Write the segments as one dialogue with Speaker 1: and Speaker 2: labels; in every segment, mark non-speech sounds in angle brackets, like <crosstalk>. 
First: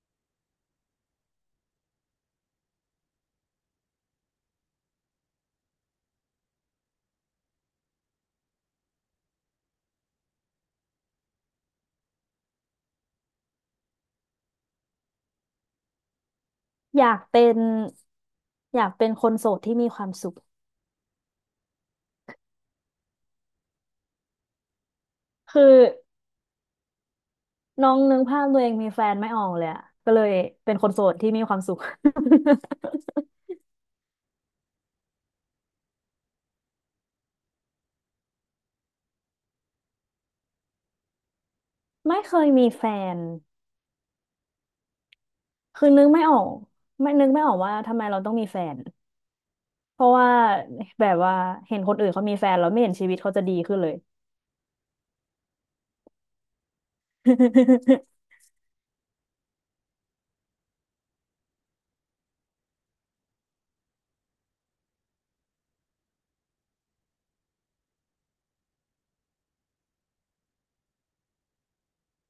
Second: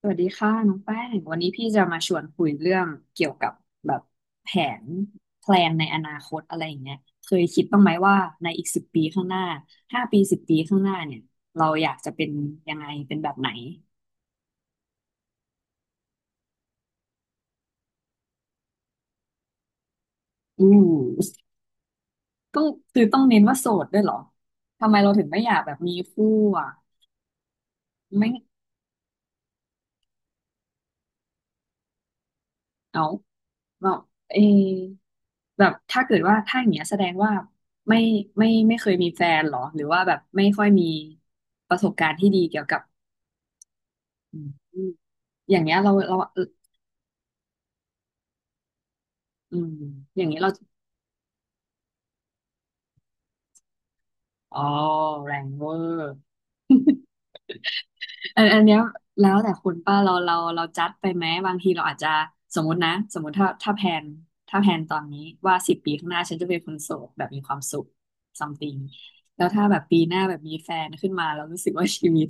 Speaker 1: สวัสดีค่ะน้องแป้งวันนี้พี่จะมาชวนคุยเรื่องเกี่ยวกับแบบแผนแพลนในอนาคตอะไรอย่างเงี้ยเคยคิดบ้างไหมว่าในอีกสิบปีข้างหน้าห้าปีสิบปีข้างหน้าเนี่ยเราอยากจะเป็นยังไงเป็นแบบไหน
Speaker 2: อยากเป็นคนโสดที่มีความสุข
Speaker 1: อู้ต้องคือต้องเน้นว่าโสดด้วยเหรอทำไมเราถึงไม่อยา
Speaker 2: คื
Speaker 1: กแบ
Speaker 2: อ
Speaker 1: บมีคู่อ่ะ
Speaker 2: น้องนึก
Speaker 1: ไม่
Speaker 2: ภาพตัวเองมีแฟนไม่ออกเลยอะก็เลยเป็นคนโสดที่มีความสุข
Speaker 1: เอา
Speaker 2: <laughs>
Speaker 1: เราเอ แบบถ้าเกิดว่าถ้าอย่างเงี้ยแสดงว่าไม่ไม่เคยมีแฟนเหรอหรือว่าแบบไม่ค่อยมีประสบการณ์
Speaker 2: ไม่
Speaker 1: ที่
Speaker 2: เค
Speaker 1: ดี
Speaker 2: ย
Speaker 1: เกี่ยว
Speaker 2: มี
Speaker 1: กับ
Speaker 2: แฟน
Speaker 1: อืมอย่างเงี้ย
Speaker 2: คือ
Speaker 1: เรา
Speaker 2: นึก
Speaker 1: เรา
Speaker 2: ไม่อ
Speaker 1: เอ
Speaker 2: อ
Speaker 1: อ
Speaker 2: กไม่นึกไม่ออกว่าทำไมเราต้องมีแฟน
Speaker 1: อืม
Speaker 2: เพราะ
Speaker 1: อย่าง
Speaker 2: ว่า
Speaker 1: เงี้ยเรา
Speaker 2: แบบว่าเห็นคนอื่นเขามีแฟนแล้วไม่เห็นชีวิตเขาจะดีขึ้นเลย
Speaker 1: อ๋อแรงเวอร์
Speaker 2: <laughs>
Speaker 1: อันเนี้ยแล้วแต่คุณป้าเราจัดไปไหมบางทีเราอาจจะสมมตินะสมมติถ้าแพลนถ้าแพลนตอนนี้ว่าสิบปีข้างหน้าฉันจะเป็นคนโสดแบบมีความสุข something แล้วถ้าแบบปีหน้าแบบมีแฟนขึ้นมาเรารู้สึกว่าชีวิต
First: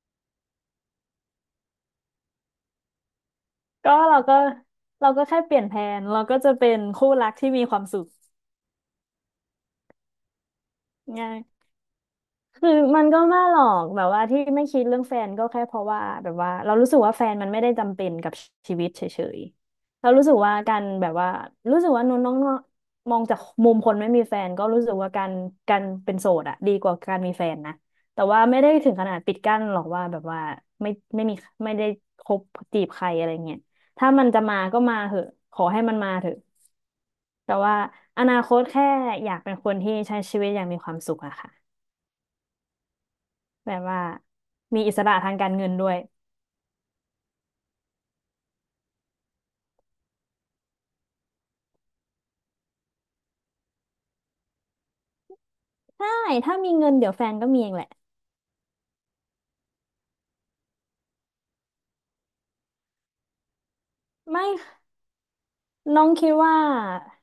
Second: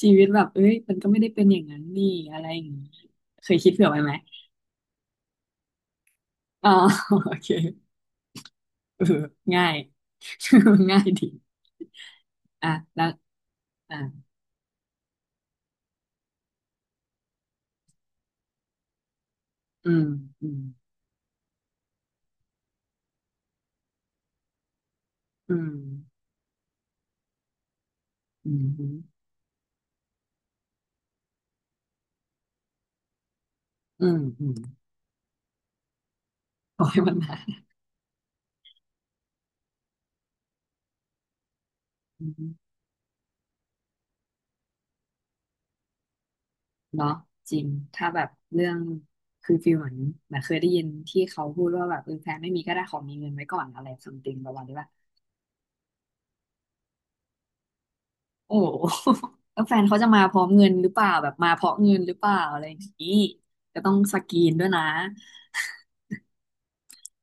Speaker 1: ชีวิตแบบเอ้ยมันก็ไม่ได้เป็นอย่างนั้นนี่อะไรอย่างนี้เคยคิดเผื่อ
Speaker 2: ก็
Speaker 1: ไว้ไหม
Speaker 2: เราก็เราก็แค่เปลี่ยนแผนเราก็จะ
Speaker 1: อ๋
Speaker 2: เป็
Speaker 1: อ
Speaker 2: นคู่
Speaker 1: <laughs>
Speaker 2: รั
Speaker 1: โอ
Speaker 2: ก
Speaker 1: เค
Speaker 2: ที่มีความสุข
Speaker 1: เออง่าย <laughs> ง่ายดี
Speaker 2: ง่าย คื
Speaker 1: อ่ะ
Speaker 2: อมั
Speaker 1: แล้
Speaker 2: น
Speaker 1: ว
Speaker 2: ก็ไม่หรอก
Speaker 1: อ่ะ
Speaker 2: แบบว่าที่ไม่คิดเรื่องแฟนก็แค่เพราะว่าแบบว่าเรารู้สึกว่าแฟนมันไม่ได้จำเป็นกับชีวิตเฉย
Speaker 1: อื
Speaker 2: ๆ
Speaker 1: ม
Speaker 2: เรารู้สึก
Speaker 1: อื
Speaker 2: ว่า
Speaker 1: ม
Speaker 2: การแบบว่ารู้สึกว่าน้องน้องมองจากมุมคนไม่มีแฟนก็รู้สึกว่าการ
Speaker 1: อื
Speaker 2: กา
Speaker 1: ม
Speaker 2: รเป็นโสดอะดีกว่าการมีแฟนนะแต่ว่า
Speaker 1: อื
Speaker 2: ไม่
Speaker 1: ม
Speaker 2: ได้
Speaker 1: อื
Speaker 2: ถึ
Speaker 1: ม
Speaker 2: งขนาดปิดกั้นหรอกว่าแบบว่าไม่ไม่มีไม่ได้คบจีบใครอะไรเงี้ย
Speaker 1: อื
Speaker 2: ถ้า
Speaker 1: ม
Speaker 2: มันจะ
Speaker 1: อืม
Speaker 2: มาก็มาเถอะขอให้มันมาเถอะ
Speaker 1: ปล่อยมันมา <laughs>
Speaker 2: แต่ว่าอนาคตแค่อยากเป็นคนที่ใช้ชีวิตอย่างมีความสุขอะค่ะ
Speaker 1: อืม
Speaker 2: แบบว่ามีอิสระทางการเงินด้วย
Speaker 1: เนาะจริงถ้าแบบเรื่องคือฟีลเหมือนเือเคยได้ยินที่เขาพูดว่าแบบเออแฟนไม่มีก็ได้ขอมีเงินไว้ก่อนอะไรซัมติงประมาณนี้ป่ะ
Speaker 2: ใช่ถ้ามีเงินเดี๋ยวแฟนก็มีเองแหละ
Speaker 1: โอ้ <laughs> โหแล้วแฟนเขาจะมาพร้อมเงินหรือเปล่าแบบมาเพราะเงินหรือเปล่าอะไรอย่างนี้ก็ต้องสกรี
Speaker 2: ไม่
Speaker 1: นด้วยนะ
Speaker 2: น้องคิดว่า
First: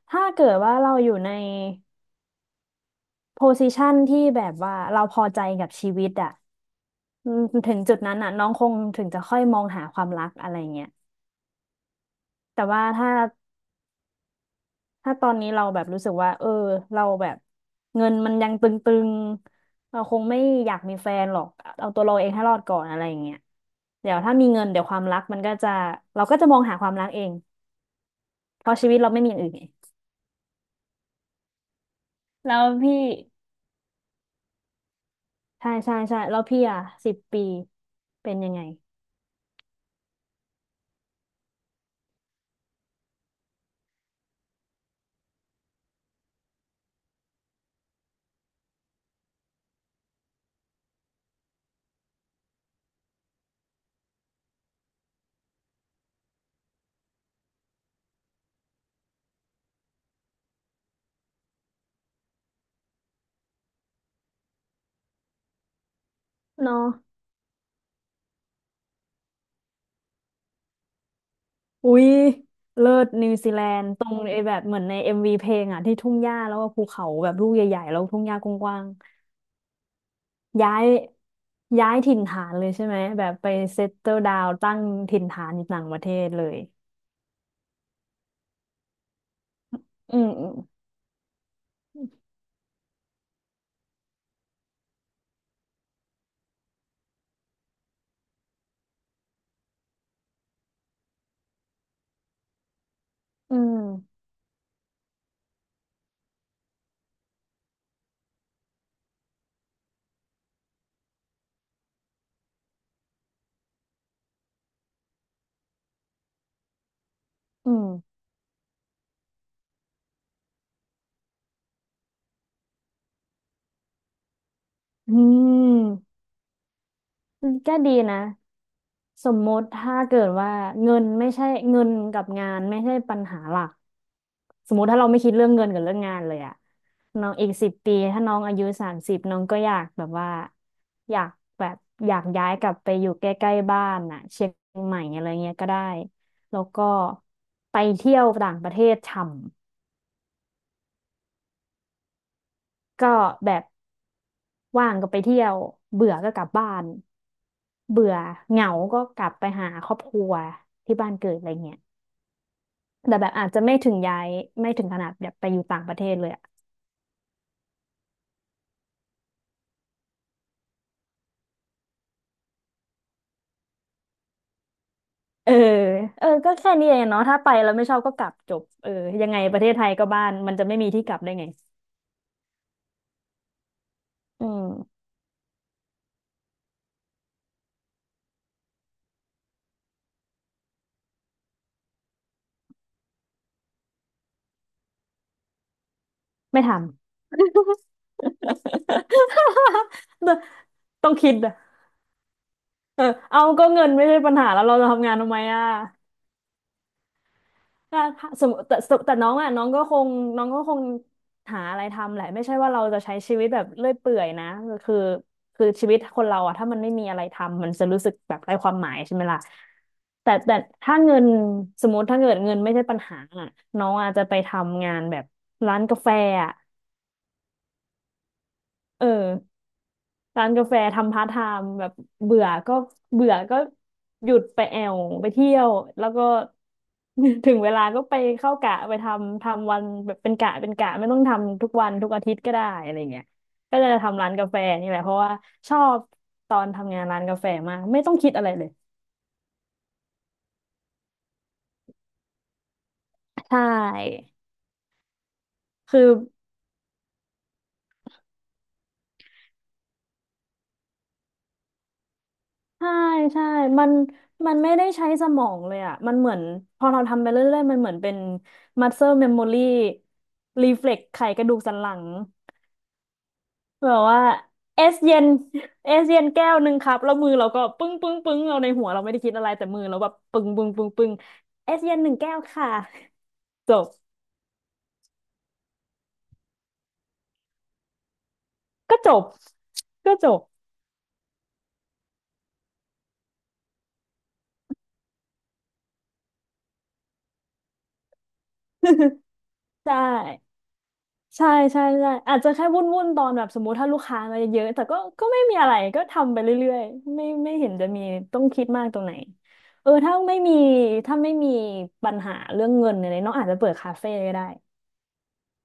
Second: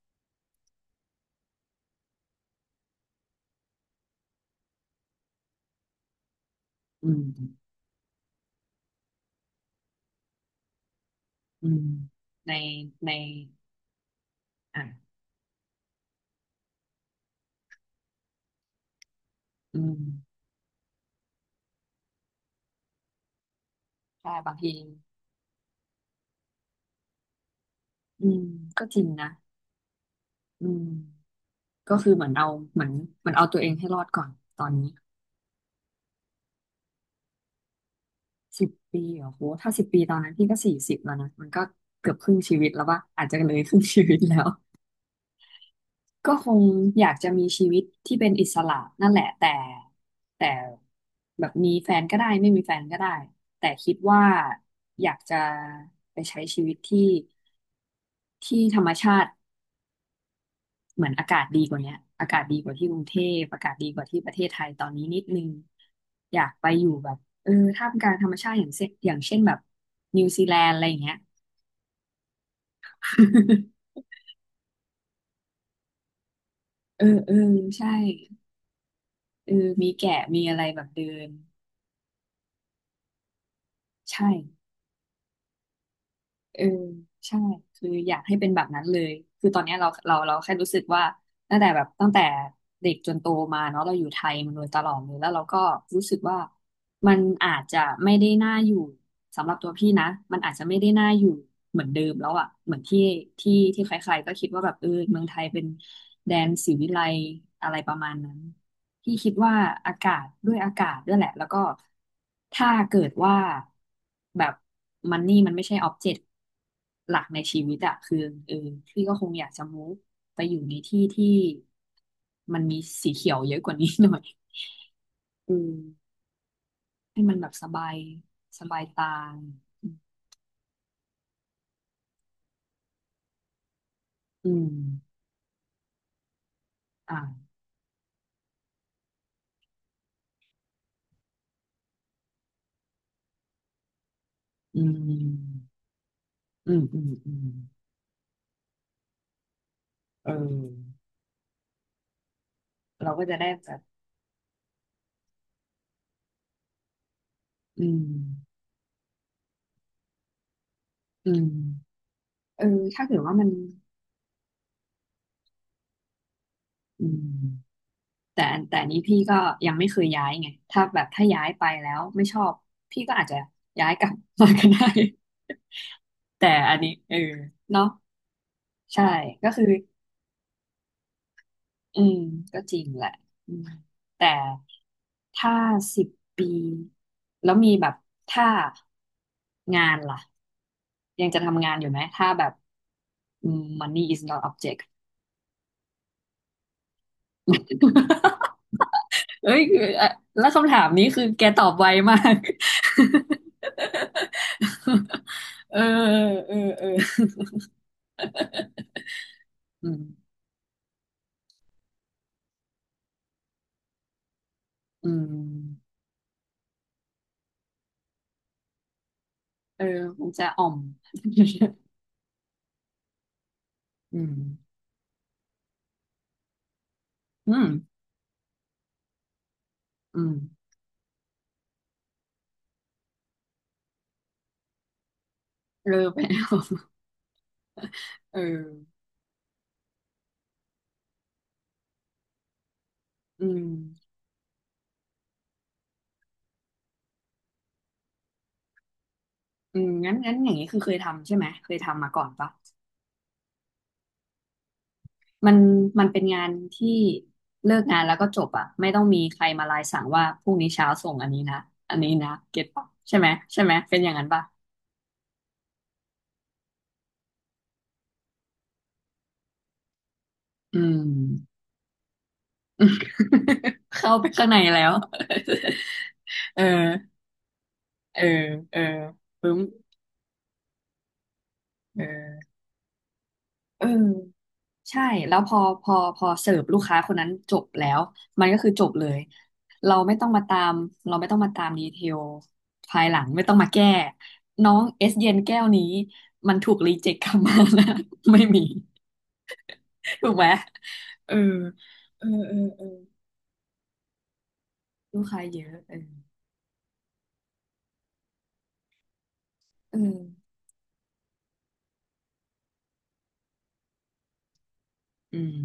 Speaker 2: ถ้าเกิดว่าเราอยู่ในโพซิชันที่แบบว่าเราพอใจกับชีวิตอะ
Speaker 1: อื
Speaker 2: อื
Speaker 1: ม
Speaker 2: มถึงจุดนั้นอะน้องคงถึงจะค่อยมองหาความรักอะไรเงี้ย
Speaker 1: อืมใน
Speaker 2: แต่ว่าถ้า
Speaker 1: ในอ่ะ
Speaker 2: ถ้าตอนนี้เราแบบรู้สึกว่าเออเราแบบเงินมันยังตึง
Speaker 1: อื
Speaker 2: ๆ
Speaker 1: ม
Speaker 2: เราคงไม่อยากมีแฟนหรอกเอาตัวเราเองให้รอดก่อนอะไรเงี้ยเดี๋ยว
Speaker 1: ใช่
Speaker 2: ถ้ามี
Speaker 1: บาง
Speaker 2: เงิน
Speaker 1: ที
Speaker 2: เดี๋ยวความรักมันก็จะเราก็จะมองหาความรักเอง
Speaker 1: อืม
Speaker 2: เพราะ
Speaker 1: ก็
Speaker 2: ชี
Speaker 1: จ
Speaker 2: วิต
Speaker 1: ริง
Speaker 2: เราไม่
Speaker 1: นะ
Speaker 2: มีอย่างอื่นไง
Speaker 1: อืมก็คือเหมือนเอา
Speaker 2: แล้ว
Speaker 1: เหมือน
Speaker 2: พี่
Speaker 1: เหมือนเอาตัวเองให้รอดก่อนตอนนี้
Speaker 2: ใช่แล้วพี่อ่ะสิบปีเป็นยังไง
Speaker 1: สิบปีเหรอโหถ้าสิบปีตอนนั้นพี่ก็สี่สิบแล้วนะมันก็เกือบครึ่งชีวิตแล้วป่ะอาจจะเลยครึ่งชีวิตแล้ว ก็คงอยากจะมีชีวิตที่เป็นอิสระนั่นแหละแต่แบบมีแฟนก็ได้ไม่มีแฟนก็ได้แต่คิดว่าอยากจะไปใช้ชีวิตที่ที่ธรรมชาติเหมือนอากาศดีกว่าเนี้ยอากาศดีกว่าที่กรุงเทพอากาศดีกว่าที่ประเทศไทยตอนนี้นิดนึงอยากไป
Speaker 2: เนาะ
Speaker 1: อยู่แบบเออท่ามกลางธรรมชาติอย่างเช่นแบบนิวซีแลนด์อะไรอย่างเงี้ย
Speaker 2: อุ๊ยเลิศนิวซีแลนด์
Speaker 1: <laughs>
Speaker 2: ตรงไอ้แบบเหมือนในเอ็มวีเพลงอ่ะที่ทุ่งหญ้าแล้วก็ภู
Speaker 1: เอ
Speaker 2: เขา
Speaker 1: อ
Speaker 2: แบ
Speaker 1: เอ
Speaker 2: บ
Speaker 1: อ
Speaker 2: ลูกใหญ่
Speaker 1: ใช่
Speaker 2: ๆแล้วทุ่งหญ้ากว้าง
Speaker 1: เออมีแกะมีอะไร
Speaker 2: ๆย้า
Speaker 1: แบ
Speaker 2: ย
Speaker 1: บเดิน
Speaker 2: ย้ายถิ่นฐานเลยใช่ไหมแบบไปเซตเติล
Speaker 1: ใช่
Speaker 2: ดาวตั้งถิ่นฐานอยู่ต่างประเทศเลย
Speaker 1: เออใช่คืออยากให้เป็นแบบนั้นเลยคือตอนเนี้ยเราเรา
Speaker 2: อืม
Speaker 1: เรา
Speaker 2: อื
Speaker 1: แค่
Speaker 2: ม
Speaker 1: รู้สึกว่าตั้งแต่เด็กจนโตมาเนาะเราอยู่ไทยมาโดยตลอดเลยแล้วเราก็รู้สึกว่ามันอาจจะไม่ได้น่าอยู่สำหรับตัวพี่นะมันอาจจะไม่ได้น่าอยู่เหมือนเดิมแล้วอะเหมือนที่ที่
Speaker 2: อื
Speaker 1: ที่ใคร
Speaker 2: ม
Speaker 1: ๆก็คิดว่าแบบเออเมืองไทยเป็นแดนศรีวิไลย์อะไรประมาณนั้น พี่คิดว่าอากาศด้วยอากาศด้วยแหละแล้วก็ถ้าเกิดว่าแบบมันนี่มันไม่ใช่ออบเจกต์หลักในชี
Speaker 2: อื
Speaker 1: วิตอะคือเออพี่ก็คงอยากจะมูฟไปอยู่ในที่ที่มันมีสีเขียวเยอะกว่านี้หน่อยอืม
Speaker 2: ม
Speaker 1: ให้มันแบ
Speaker 2: อื
Speaker 1: บ
Speaker 2: ม
Speaker 1: ส
Speaker 2: ก็
Speaker 1: บา
Speaker 2: ดี
Speaker 1: ย
Speaker 2: นะ
Speaker 1: สบายตา
Speaker 2: สมมติถ้าเกิดว่าเงินไม่ใช่เงินกับงานไม่ใช่ปัญหาหลัก
Speaker 1: อืม
Speaker 2: สมมติถ้าเราไม่คิดเรื่องเงินกับเรื่องงานเลยอะน้องอีก
Speaker 1: อ่า
Speaker 2: สิบปีถ้าน้องอายุ30น้องก็อยากแบบว่าอยากแบบอยากย้ายกลับไปอยู่ใกล้ๆบ้านน่ะเชียง
Speaker 1: อื
Speaker 2: ใหม่อะไรเงี้ย
Speaker 1: ม
Speaker 2: ก็ได้แล้ว
Speaker 1: อืม
Speaker 2: ก็
Speaker 1: อืมอืม
Speaker 2: ไปเที่ยวต่างประเทศช่
Speaker 1: เออ
Speaker 2: ำ
Speaker 1: เรา
Speaker 2: ก็
Speaker 1: ก็จะได้
Speaker 2: แบบ
Speaker 1: แบบ
Speaker 2: ว่างก็ไปเที่ยวเบื่อก็กลับบ้าน
Speaker 1: อืม
Speaker 2: เบื่อเหงาก็กลับไปหาครอบครัวที่บ้านเกิ
Speaker 1: อื
Speaker 2: ดอะ
Speaker 1: ม
Speaker 2: ไรเงี้ย
Speaker 1: เออถ้าเกิ
Speaker 2: แต่
Speaker 1: ด
Speaker 2: แบบ
Speaker 1: ว่ามั
Speaker 2: อา
Speaker 1: น
Speaker 2: จจะไม่ถึงย้ายไม่ถึงขนาดแบบไปอยู่ต่างประเทศเลยอะ
Speaker 1: อืม แต่แต่อันนี้พี่ก็ยังไม่เคยย้ายไงถ้าแบบถ้าย้ายไปแล้วไม่ชอบพี่ก็อาจจะย้ายกลับมาก็ได้ <laughs>
Speaker 2: เออเออ
Speaker 1: แต่
Speaker 2: ก็แค่
Speaker 1: อัน
Speaker 2: นี้
Speaker 1: นี้
Speaker 2: เอง
Speaker 1: เออ
Speaker 2: เนาะถ้าไปแล้ว
Speaker 1: เนาะ
Speaker 2: ไม่ชอบก็กลับจบเออ
Speaker 1: ใช่
Speaker 2: ยังไง
Speaker 1: ก็
Speaker 2: ประ
Speaker 1: คือ
Speaker 2: เทศไทยก็บ้านมันจะไม่มีที่กลับได้ไง
Speaker 1: อืมก็จริงแหละอืมแต่
Speaker 2: อืม
Speaker 1: ถ้าสิบปีแล้วมีแบบถ้างานล่ะยังจะทำงานอยู่ไหมถ้าแบบอืม money is not object
Speaker 2: ไม่ทำ
Speaker 1: <laughs> เอ้ยอ่ะแล้ว
Speaker 2: <laughs>
Speaker 1: คำถามนี้
Speaker 2: ต้อง
Speaker 1: คือ
Speaker 2: คิด
Speaker 1: แก
Speaker 2: อะ
Speaker 1: ตอบไวมาก
Speaker 2: เออเอาก็เงินไม่ใช่ปัญหาแล้วเราจะทำงาน
Speaker 1: <laughs>
Speaker 2: ทำไมอะ
Speaker 1: เออเออ
Speaker 2: ถ้าถ้าสมมติแต่น้องอ่ะน้องก็
Speaker 1: <laughs> อื
Speaker 2: ค
Speaker 1: ม
Speaker 2: งน้องก็คงหาอะไรทำแหละไม่ใช่ว่าเราจะใช้ชีวิตแบบเลื่อยเปื่อยนะคือ
Speaker 1: อื
Speaker 2: คือชี
Speaker 1: ม
Speaker 2: วิตคนเราอ่ะถ้ามันไม่มีอะไรทำมันจะรู้สึกแบบไร้ความหมายใช่ไหมล่ะ
Speaker 1: เออคง
Speaker 2: แต่
Speaker 1: จะ
Speaker 2: แต่
Speaker 1: อ่อม
Speaker 2: ถ้าเงินสมมติถ้าเกิดเงินไม่ใช่ปัญหาอ่ะน้อง
Speaker 1: <laughs>
Speaker 2: อาจ
Speaker 1: อื
Speaker 2: จะไปท
Speaker 1: ม
Speaker 2: ำงานแบบร้านกาแฟอ่ะ
Speaker 1: อืม
Speaker 2: เออ
Speaker 1: อืม
Speaker 2: ร้านกาแฟทำพาร์ทไทม์แบบเบื่อก็เบื่อก็หยุดไปแอวไปเที่ยว
Speaker 1: เออ
Speaker 2: แล้ว
Speaker 1: ไป
Speaker 2: ก็
Speaker 1: แล้ว
Speaker 2: <laughs> ถึงเวลาก็ไป
Speaker 1: <laughs> เอ
Speaker 2: เข้า
Speaker 1: อ
Speaker 2: กะไปทำทำวันแบบเป็นกะเป็นกะไม่ต้องทำทุกวันทุกอาทิตย์ก็ได้อะไรเงี้ย
Speaker 1: อืม
Speaker 2: ก็จะทำร้านกาแฟนี่แหละเพราะว่าชอบตอนทำงานร้านกาแฟมากไม่ต้องคิดอะไรเลย
Speaker 1: อืมงั้นอย่างนี้คือเคยทำใช่ไหม เคยทำมาก่อนปะ
Speaker 2: ใช่
Speaker 1: มันมั
Speaker 2: คื
Speaker 1: น
Speaker 2: อ
Speaker 1: เป็นงานที่เลิกงานแล้วก็จบอ่ะไม่ต้องมีใครมาลายสั่งว่าพรุ่งนี้เช้าส่งอันนี้นะ อันนี้นะเก็ตปะ
Speaker 2: ใช่
Speaker 1: ใช่ไหม
Speaker 2: ใช่
Speaker 1: ใช่ไหม
Speaker 2: มัน
Speaker 1: เป็นอย่างนั้นปะ
Speaker 2: มันไม่ได้ใช้สมองเลยอ่ะ มันเหมือนพอเราทำไปเรื่อยๆ มันเหมือนเป็น muscle memory
Speaker 1: อืม
Speaker 2: reflex ไขกระดูกสันหลัง
Speaker 1: <laughs>
Speaker 2: แบบ
Speaker 1: เข้า
Speaker 2: ว่า
Speaker 1: ไปข้างใน
Speaker 2: เอ
Speaker 1: แล้ว
Speaker 2: สเย็น <laughs> เอสเย็นแก้
Speaker 1: <laughs>
Speaker 2: ว
Speaker 1: เออ
Speaker 2: หนึ่งครับแล้วมือเราก็ปึ้งปึ้ง
Speaker 1: เออ
Speaker 2: ปึ้งเราใน
Speaker 1: เออ
Speaker 2: หัวเราไม่ได้คิดอะไร
Speaker 1: ปึ๊ม
Speaker 2: แต่มือเราแบบปึ้งปึ้งปึ้งปึ้งเอสเย็
Speaker 1: เ
Speaker 2: นหนึ่งแก้ว
Speaker 1: ออ
Speaker 2: ค่ะจ
Speaker 1: เออ
Speaker 2: บ
Speaker 1: ใช่แล้วพอเสิร์ฟลูกค้าคนนั้นจบแล้วมันก็คือจบ
Speaker 2: ก็
Speaker 1: เล
Speaker 2: จ
Speaker 1: ย
Speaker 2: บ
Speaker 1: เรา
Speaker 2: ก็
Speaker 1: ไม่ต้
Speaker 2: จ
Speaker 1: อง
Speaker 2: บ
Speaker 1: มาตามเราไม่ต้องมาตามดีเทลภายหลังไม่ต้องมาแก้น้องเอสเย็นแก้วนี้มันถูกรีเจ็คกลับมานะ <laughs> ไม่มี
Speaker 2: <laughs> ใช่
Speaker 1: ถูกไหมเออ
Speaker 2: ใช่ใช่
Speaker 1: เออ
Speaker 2: อาจจะ
Speaker 1: เออ
Speaker 2: แค่
Speaker 1: เอ
Speaker 2: วุ่
Speaker 1: อ
Speaker 2: นวุ่นตอนแบบสมมติถ้าลูกค้ามาเยอะๆแต่ก็
Speaker 1: ลูก
Speaker 2: ก็ไม่
Speaker 1: ค้า
Speaker 2: มี
Speaker 1: เย
Speaker 2: อะ
Speaker 1: อะ
Speaker 2: ไร
Speaker 1: เออ
Speaker 2: ก็ทำไปเรื่อยๆไม่เห็นจะมีต้องคิดมากตรงไหนเออ
Speaker 1: เออ
Speaker 2: ถ้าไม่มีถ้าไม่มีปัญหาเรื่องเงินอะไรน้องอาจจะเปิดคาเฟ่ก็ได้
Speaker 1: อืม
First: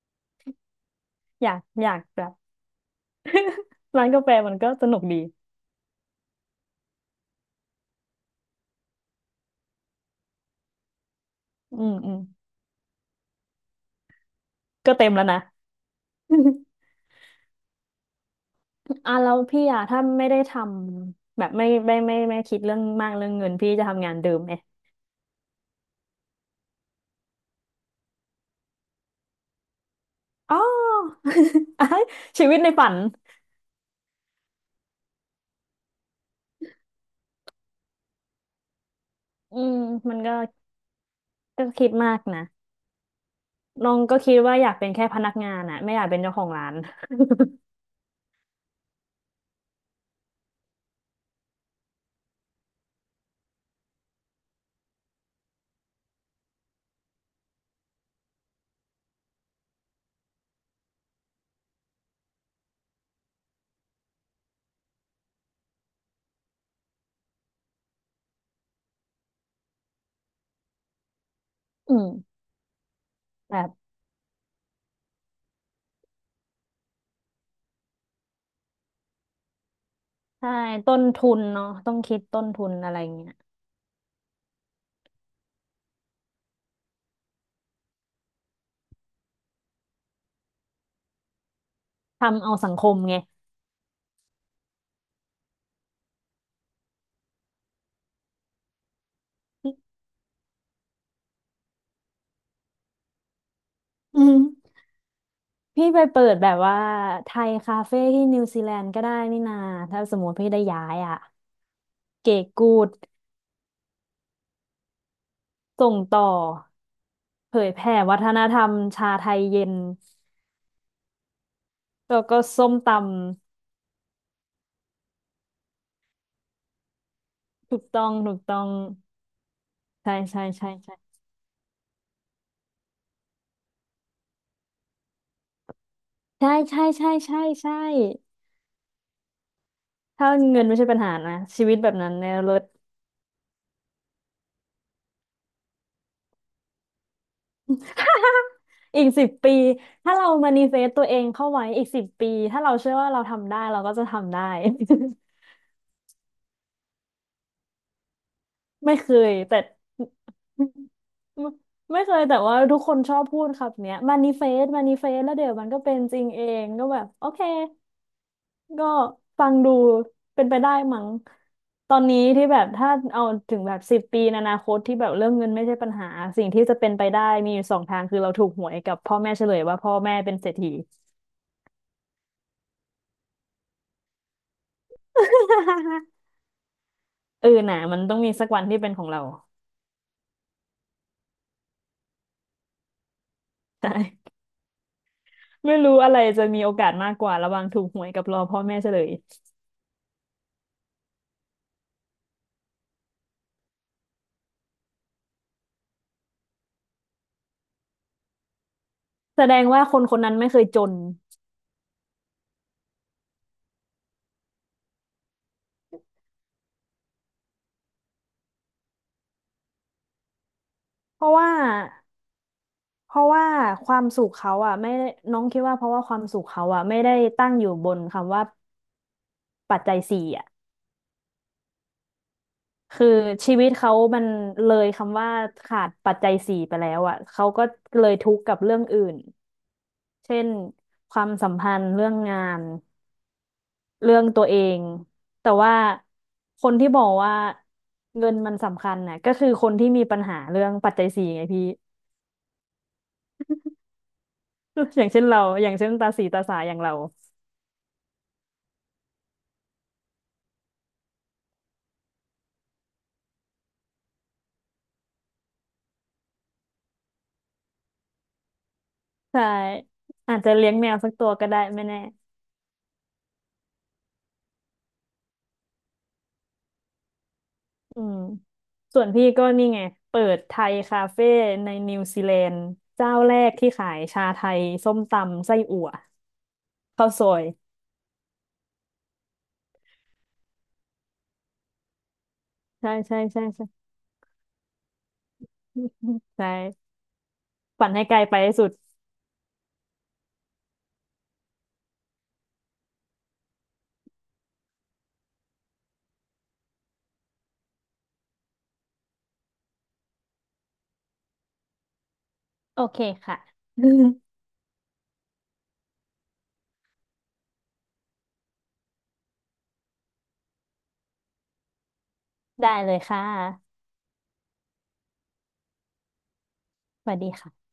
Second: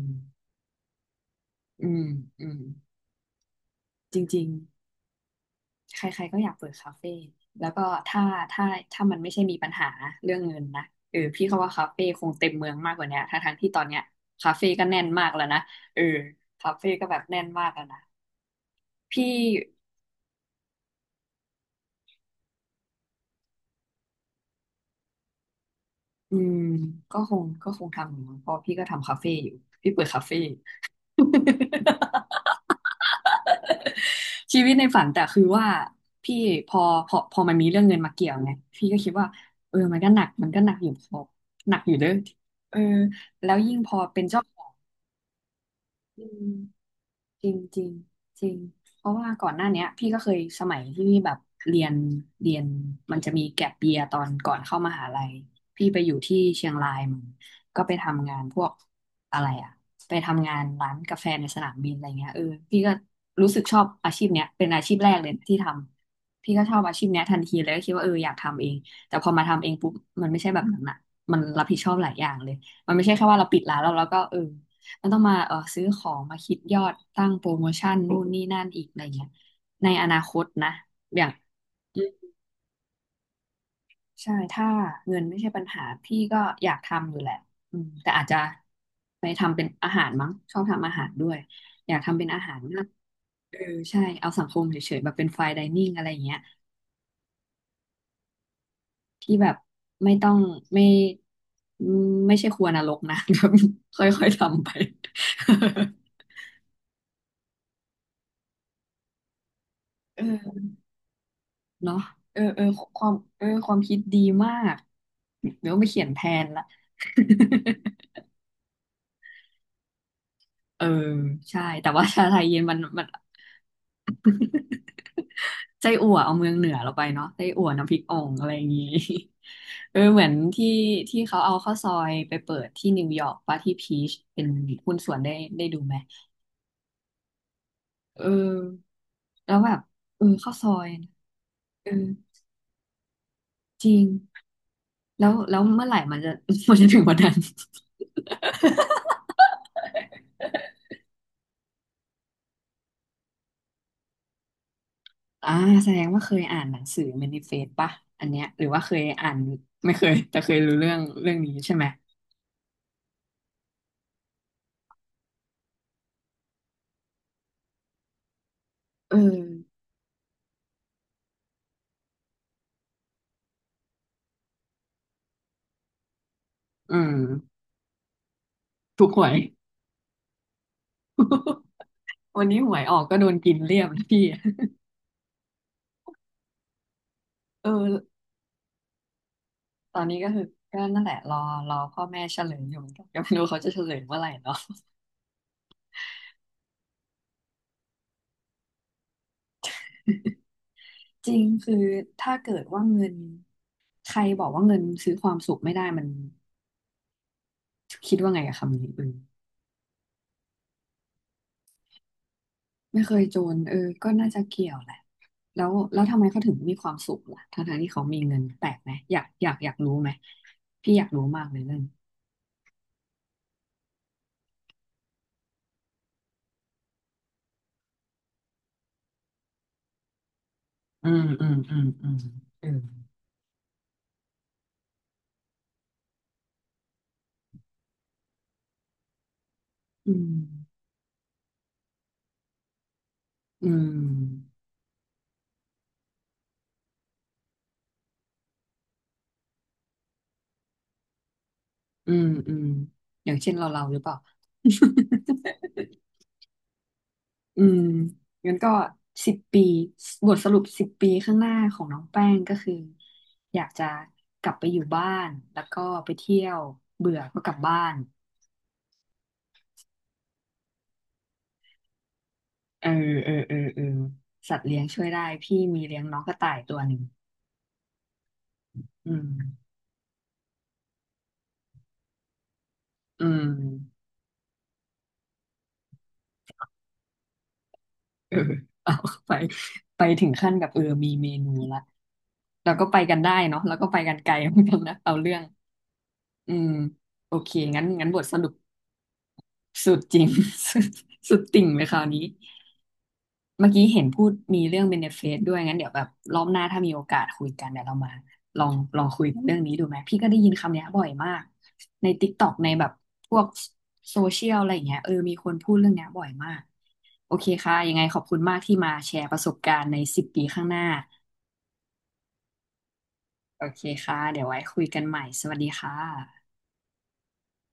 Speaker 2: อยาก
Speaker 1: อื
Speaker 2: อยา
Speaker 1: ม
Speaker 2: กแบบ
Speaker 1: อืม
Speaker 2: ร้าน
Speaker 1: จ
Speaker 2: กาแฟ
Speaker 1: ริง
Speaker 2: มันก็สนุกดี
Speaker 1: ๆใครๆก็อยากเปิดคาเฟ่แล้วก็ถ้าถ้าถ้ามันไม่ใช่มีปัญหาเรื่องเงินนะพี่เขาว่า
Speaker 2: อื
Speaker 1: คา
Speaker 2: ม
Speaker 1: เฟ่
Speaker 2: อืม
Speaker 1: คงเต็มเมืองมากกว่าเนี้ยทั้งที่ตอนเนี้ยคาเฟ่ก็
Speaker 2: ก็
Speaker 1: แน่
Speaker 2: เต็
Speaker 1: น
Speaker 2: มแล้
Speaker 1: มา
Speaker 2: ว
Speaker 1: ก
Speaker 2: นะ
Speaker 1: แล้วนะเออคาเฟ่
Speaker 2: <laughs>
Speaker 1: ก็แบบแน่นมากแล้วนะ
Speaker 2: อ่ะแล้
Speaker 1: พี่
Speaker 2: วพี่อ่ะถ้าไม่ได้ทำแบบไม่คิดเรื่องมากเรื่องเงินพี่จะทำงานเดิมไหม
Speaker 1: อืมก็คงทำอยู่มั้งเพราะพี่ก็ทำคาเฟ่อยู่พี่เปิดคาเฟ่
Speaker 2: อ๋อ <laughs> ชีวิตในฝัน
Speaker 1: <laughs> ชีวิตในฝันแต่คือว่าพี่พอพอมันมีเรื่องเงินมาเกี่ยวไงพี่ก็คิดว่า
Speaker 2: อืม
Speaker 1: มันก็
Speaker 2: มั
Speaker 1: ห
Speaker 2: น
Speaker 1: นัก
Speaker 2: ก็
Speaker 1: มันก็หนักอยู่พอหนัก
Speaker 2: คิ
Speaker 1: อ
Speaker 2: ด
Speaker 1: ยู่เด้อ
Speaker 2: มากนะ
Speaker 1: เออแล้วยิ่งพ
Speaker 2: น้อ
Speaker 1: อ
Speaker 2: งก็
Speaker 1: เป็น
Speaker 2: คิด
Speaker 1: เจ้า
Speaker 2: ว่า
Speaker 1: ขอ
Speaker 2: อยากเป็นแค่พนักงานอะไม่อยากเป็นเจ้าของร้าน
Speaker 1: ง จริงจริงจริงเพราะว่าก่อนหน้าเนี้ยพี่ก็เคยสมัยที่พี่แบบเรียนเรียนมันจะมีแก็ปเยียตอนก่อนเข้ามหาลัยพี่ไปอยู่ที่เชียงรายมันก็ไปทำงานพวกอะไรอะไปทำงานร้านกาแฟในสนามบินอะไรเงี้ยเออพี่ก็รู้สึกชอบอาชีพเนี้ยเป็นอาชีพแรกเลยที่ทำพี่ก็ชอบอาชีพเนี้ยทันทีเลยก็คิดว่าเอออยากทำเองแต่พอมาทำเองปุ๊บมันไม่ใช่แบบนั้นอะมันรับผิดช
Speaker 2: <laughs>
Speaker 1: อ
Speaker 2: อื
Speaker 1: บห
Speaker 2: ม
Speaker 1: ลายอย่างเลยมันไม่ใช่แค่ว่าเราปิด
Speaker 2: แบบ
Speaker 1: ร้านแล้วเราก็เออ แล้วต้องมาซื้อของมาคิดยอดตั้งโปรโมชั่นนู่นนี่นั่นอีกอะไรเงี้ยในอนาคต
Speaker 2: ใช่
Speaker 1: นะ
Speaker 2: ต้น
Speaker 1: อย่า
Speaker 2: ทุ
Speaker 1: ง
Speaker 2: นเนาะต้อง
Speaker 1: อื
Speaker 2: คิด
Speaker 1: ม
Speaker 2: ต้นทุนอะไรเงี้ย
Speaker 1: ใช่ถ้าเงินไม่ใช่ปัญหาพี่ก็อยากทำอยู่แหละอืมแต่อาจจะไปทำเป็นอาหารมั้งชอบทำอาหารด้วยอยากทำเป็นอา
Speaker 2: ทำเอา
Speaker 1: หาร
Speaker 2: สัง
Speaker 1: มา
Speaker 2: ค
Speaker 1: ก
Speaker 2: มไง
Speaker 1: เออใช่เอาสังคมเฉยๆแบบเป็นไฟน์ไดนิ่งอะไรอย่างเงี้ยที่แบบไม่ต้องไม่อืมไม่ใช่ครัวนรกนะ <laughs> แบบค่
Speaker 2: อื
Speaker 1: อยๆ
Speaker 2: ม
Speaker 1: ทำไป
Speaker 2: พี่ไปเปิดแบบว่าไทยคาเฟ่ที่นิวซีแลนด์ก็ได้นี่นาถ้าสมมติพี่ได้
Speaker 1: เออ
Speaker 2: ย้ายอะ
Speaker 1: เนาะเอ
Speaker 2: เก๋
Speaker 1: อเออ
Speaker 2: กูด
Speaker 1: ความความคิดดีมากเดี๋ยวไป
Speaker 2: ส่ง
Speaker 1: เขียนแท
Speaker 2: ต่อ
Speaker 1: นละ
Speaker 2: เผยแผ่
Speaker 1: <laughs>
Speaker 2: วัฒนธรรมชาไทยเย็น
Speaker 1: เออใช่แต่ว่า
Speaker 2: แล้ว
Speaker 1: ชาไท
Speaker 2: ก็
Speaker 1: ยเย็น
Speaker 2: ส้ม
Speaker 1: มัน
Speaker 2: ต
Speaker 1: มัน <laughs> ไส้อั่วเอาเมืองเหนือเราไปเนาะไส้อั่
Speaker 2: ำ
Speaker 1: ว
Speaker 2: ถูก
Speaker 1: น้ำพริ
Speaker 2: ต้
Speaker 1: ก
Speaker 2: อง
Speaker 1: อ่อง
Speaker 2: ถูก
Speaker 1: อะไร
Speaker 2: ต้อ
Speaker 1: อย่า
Speaker 2: ง
Speaker 1: งงี้ <laughs> เออ
Speaker 2: ใช่
Speaker 1: เหมือน
Speaker 2: ใช่
Speaker 1: ที่
Speaker 2: ใช่ใช่
Speaker 1: ที่เขาเอาข้าวซอยไปเปิดที่นิวยอร์กป่ะที่พีชเป็นหุ้นส่วนได้ได้ดูไหม
Speaker 2: ใช่ใช่ใช่ใช่ใช่
Speaker 1: เออแล้วแบบเออ
Speaker 2: ถ้า
Speaker 1: ข้าว
Speaker 2: เงิ
Speaker 1: ซ
Speaker 2: น
Speaker 1: อ
Speaker 2: ไม่ใช่
Speaker 1: ย
Speaker 2: ปัญหานะชีวิต
Speaker 1: เอ
Speaker 2: แบ
Speaker 1: อ
Speaker 2: บนั้นในวรถ
Speaker 1: จริงแล้วเมื่อไหร่มันจะ <laughs> มันจะถึงวันนั้น
Speaker 2: <laughs> อีกสิบปีถ้าเรามานิเฟสตัวเองเข้าไว้อีกสิบปีถ้าเราเชื่อว่าเราทำได้เราก็จะทำได้ <laughs>
Speaker 1: อ่าแสดงว่าเคยอ่านหนังสือ Manifest ป่ะอันเนี้ยหรือว่าเค
Speaker 2: ไม่
Speaker 1: ย
Speaker 2: เค
Speaker 1: อ่า
Speaker 2: ย
Speaker 1: น
Speaker 2: แต่
Speaker 1: ไม่เคย <laughs> แต่เคยรู้เรื่องเรื่อง
Speaker 2: <laughs> ไม่
Speaker 1: นี้ใช่ไหม
Speaker 2: ไม่เคยแต่ว่าทุกคนชอบพูดครับเนี้ยมานิเฟสมานิเฟสแล้วเดี๋ยวมันก็เป็นจริงเองก็แบบโอเค ก็
Speaker 1: เออ
Speaker 2: ฟังดูเป็นไปได้มั้งตอนนี้ที่แบบถ้าเอาถึงแบบสิบปีในอนาคตที่แบบเรื่องเงินไม่ใช่ปัญหาสิ่งที่จะเป็น
Speaker 1: อื
Speaker 2: ไป
Speaker 1: ม
Speaker 2: ได้มีอยู่สองทางคือเราถูกหวยกับ
Speaker 1: ถูก
Speaker 2: พ่อ
Speaker 1: หว
Speaker 2: แม่
Speaker 1: ย
Speaker 2: เฉลยว่าพ่อแม่เป็นเศรษฐี
Speaker 1: <laughs> วันนี้หวยออกก็โดนกินเรียบเลยพี่ <laughs>
Speaker 2: <laughs> เออ
Speaker 1: เออ
Speaker 2: น่ะมันต้องมีสักวันที่เป็นของเรา
Speaker 1: ตอนนี้ก็คือก็นั่นแหละรอรอพ่อแม่เฉลยอยู่เหมือนกัน <laughs> ก็ไม่รู้เขาจะเฉ
Speaker 2: <laughs> ใช
Speaker 1: ลยเมื่อไหร่
Speaker 2: ่
Speaker 1: เนาะ
Speaker 2: ไม่รู้อะไรจะมีโอกาสมากกว่าระหว่างถูกหวยกับรอพ่อแม่เฉลย
Speaker 1: จริงคือถ้าเกิดว่าเงินใครบอกว่าเงินซื้อความสุขไม่ได้มันคิดว่าไงกับคำนี้อืม
Speaker 2: แสดงว่าคนคนนั้นไม่เคยจน
Speaker 1: ไม่เคยจนเออก็น่าจะเกี่ยวแหละ แล้วแล้วทำไมเขาถึงมีความสุขล่ะทั้งทที่เขามีเงินแปลกไหมอยากรู้ไหมพี่อยาก
Speaker 2: เพ
Speaker 1: รู้
Speaker 2: ราะ
Speaker 1: มาก
Speaker 2: ว่า
Speaker 1: เลยเรื่อง
Speaker 2: เพราะว่าความสุขเขาอ่ะไม่ได้น้องคิดว่าเพราะว่าความสุขเขาอ่ะไม่ได้ตั้งอยู่บนคำว่า ปัจจัยสี่อ่ะ
Speaker 1: อืมอืมอืมอืมเอื
Speaker 2: คือชีวิตเขามันเลยคำว่าขาดปัจจัยสี่ไปแล้วอ่ะเขาก็เลยทุกข์กับเรื่องอื่น
Speaker 1: ม
Speaker 2: เช่นความสัมพันธ์เรื่องงาน
Speaker 1: อืมอืม
Speaker 2: เรื่องตัวเองแต่ว่าคนที่บอกว่าเงินมันสำคัญน่ะก็คือคนที่มีปัญหาเรื่องปัจจัยสี่ไงพี่
Speaker 1: อืมอืมอย่างเช่นเราเราหรือเปล่า
Speaker 2: <laughs> อย่างเช่นเราอย่างเช่นตาสีตาสาอย่างเรา
Speaker 1: <laughs> อืมงั้นก็สิบปีบทสรุปสิบปีข้างหน้าของน้องแป้งก็คืออยากจะกลับไปอยู่บ้านแล้วก็ไปเที่ยวเบื่อก็กลับบ้าน
Speaker 2: ใช่อาจจะเลี้ยงแมวสักตัวก็ได้ไม่แน่
Speaker 1: เออเออเออเออสัตว์เลี้ยงช่วยได้พี่มีเลี้ยงน้องกระต่ายตัวหนึ่ง
Speaker 2: อืมส่วน
Speaker 1: อื
Speaker 2: พี่
Speaker 1: ม
Speaker 2: ก็นี่ไงเปิดไทยคาเฟ่ในนิวซีแลนด์เจ้า
Speaker 1: อื
Speaker 2: แร
Speaker 1: ม
Speaker 2: กที่ขายชาไทยส้มตำไส้อั่วข้าวซอย
Speaker 1: เออ <laughs> เอาไปไปถึงขั้นกับมีเมนูละเราก็
Speaker 2: ใช่
Speaker 1: ไปกั
Speaker 2: ใช่
Speaker 1: นได้
Speaker 2: ใช่
Speaker 1: เนาะ
Speaker 2: ใช่
Speaker 1: แล้วก็ไปกันไกลเหมือนกันนะเอาเรื่อง
Speaker 2: <laughs> ใช
Speaker 1: อืม
Speaker 2: ่
Speaker 1: โอเคงั้น
Speaker 2: ฝันให้
Speaker 1: งั้น
Speaker 2: ไก
Speaker 1: บ
Speaker 2: ล
Speaker 1: ทส
Speaker 2: ไป
Speaker 1: รุป
Speaker 2: ให้สุด
Speaker 1: สุดจริง <laughs> สุดติ่งเลยคราวนี้ เมื่อกี้เห็นพูดมีเรื่องเบเนฟิตด้วยงั้นเดี๋ยวแบบรอบหน้าถ้ามีโอกาสคุยกันเดี๋ยวเรามาลองคุยกันเรื่องนี้ดูไหมพี่ก็ได้ยินคำเนี้ยบ่อยมากใน TikTok ใน
Speaker 2: โอ
Speaker 1: แบบ
Speaker 2: เค
Speaker 1: พ
Speaker 2: ค่ะ
Speaker 1: วก
Speaker 2: <laughs>
Speaker 1: โซเชียลอะไรอย่างเงี้ยเออมีคนพูดเรื่องเนี้ยบ่อยมากโอเคค่ะยังไงขอบคุณมากที่มาแชร์ประสบการณ์ในสิบปีข้างหน้า
Speaker 2: ได้เลยค่ะ
Speaker 1: โอเคค่ะเดี๋ยวไว้คุยกันใหม่สวัสดีค่ะ
Speaker 2: สวัสดีค่ะ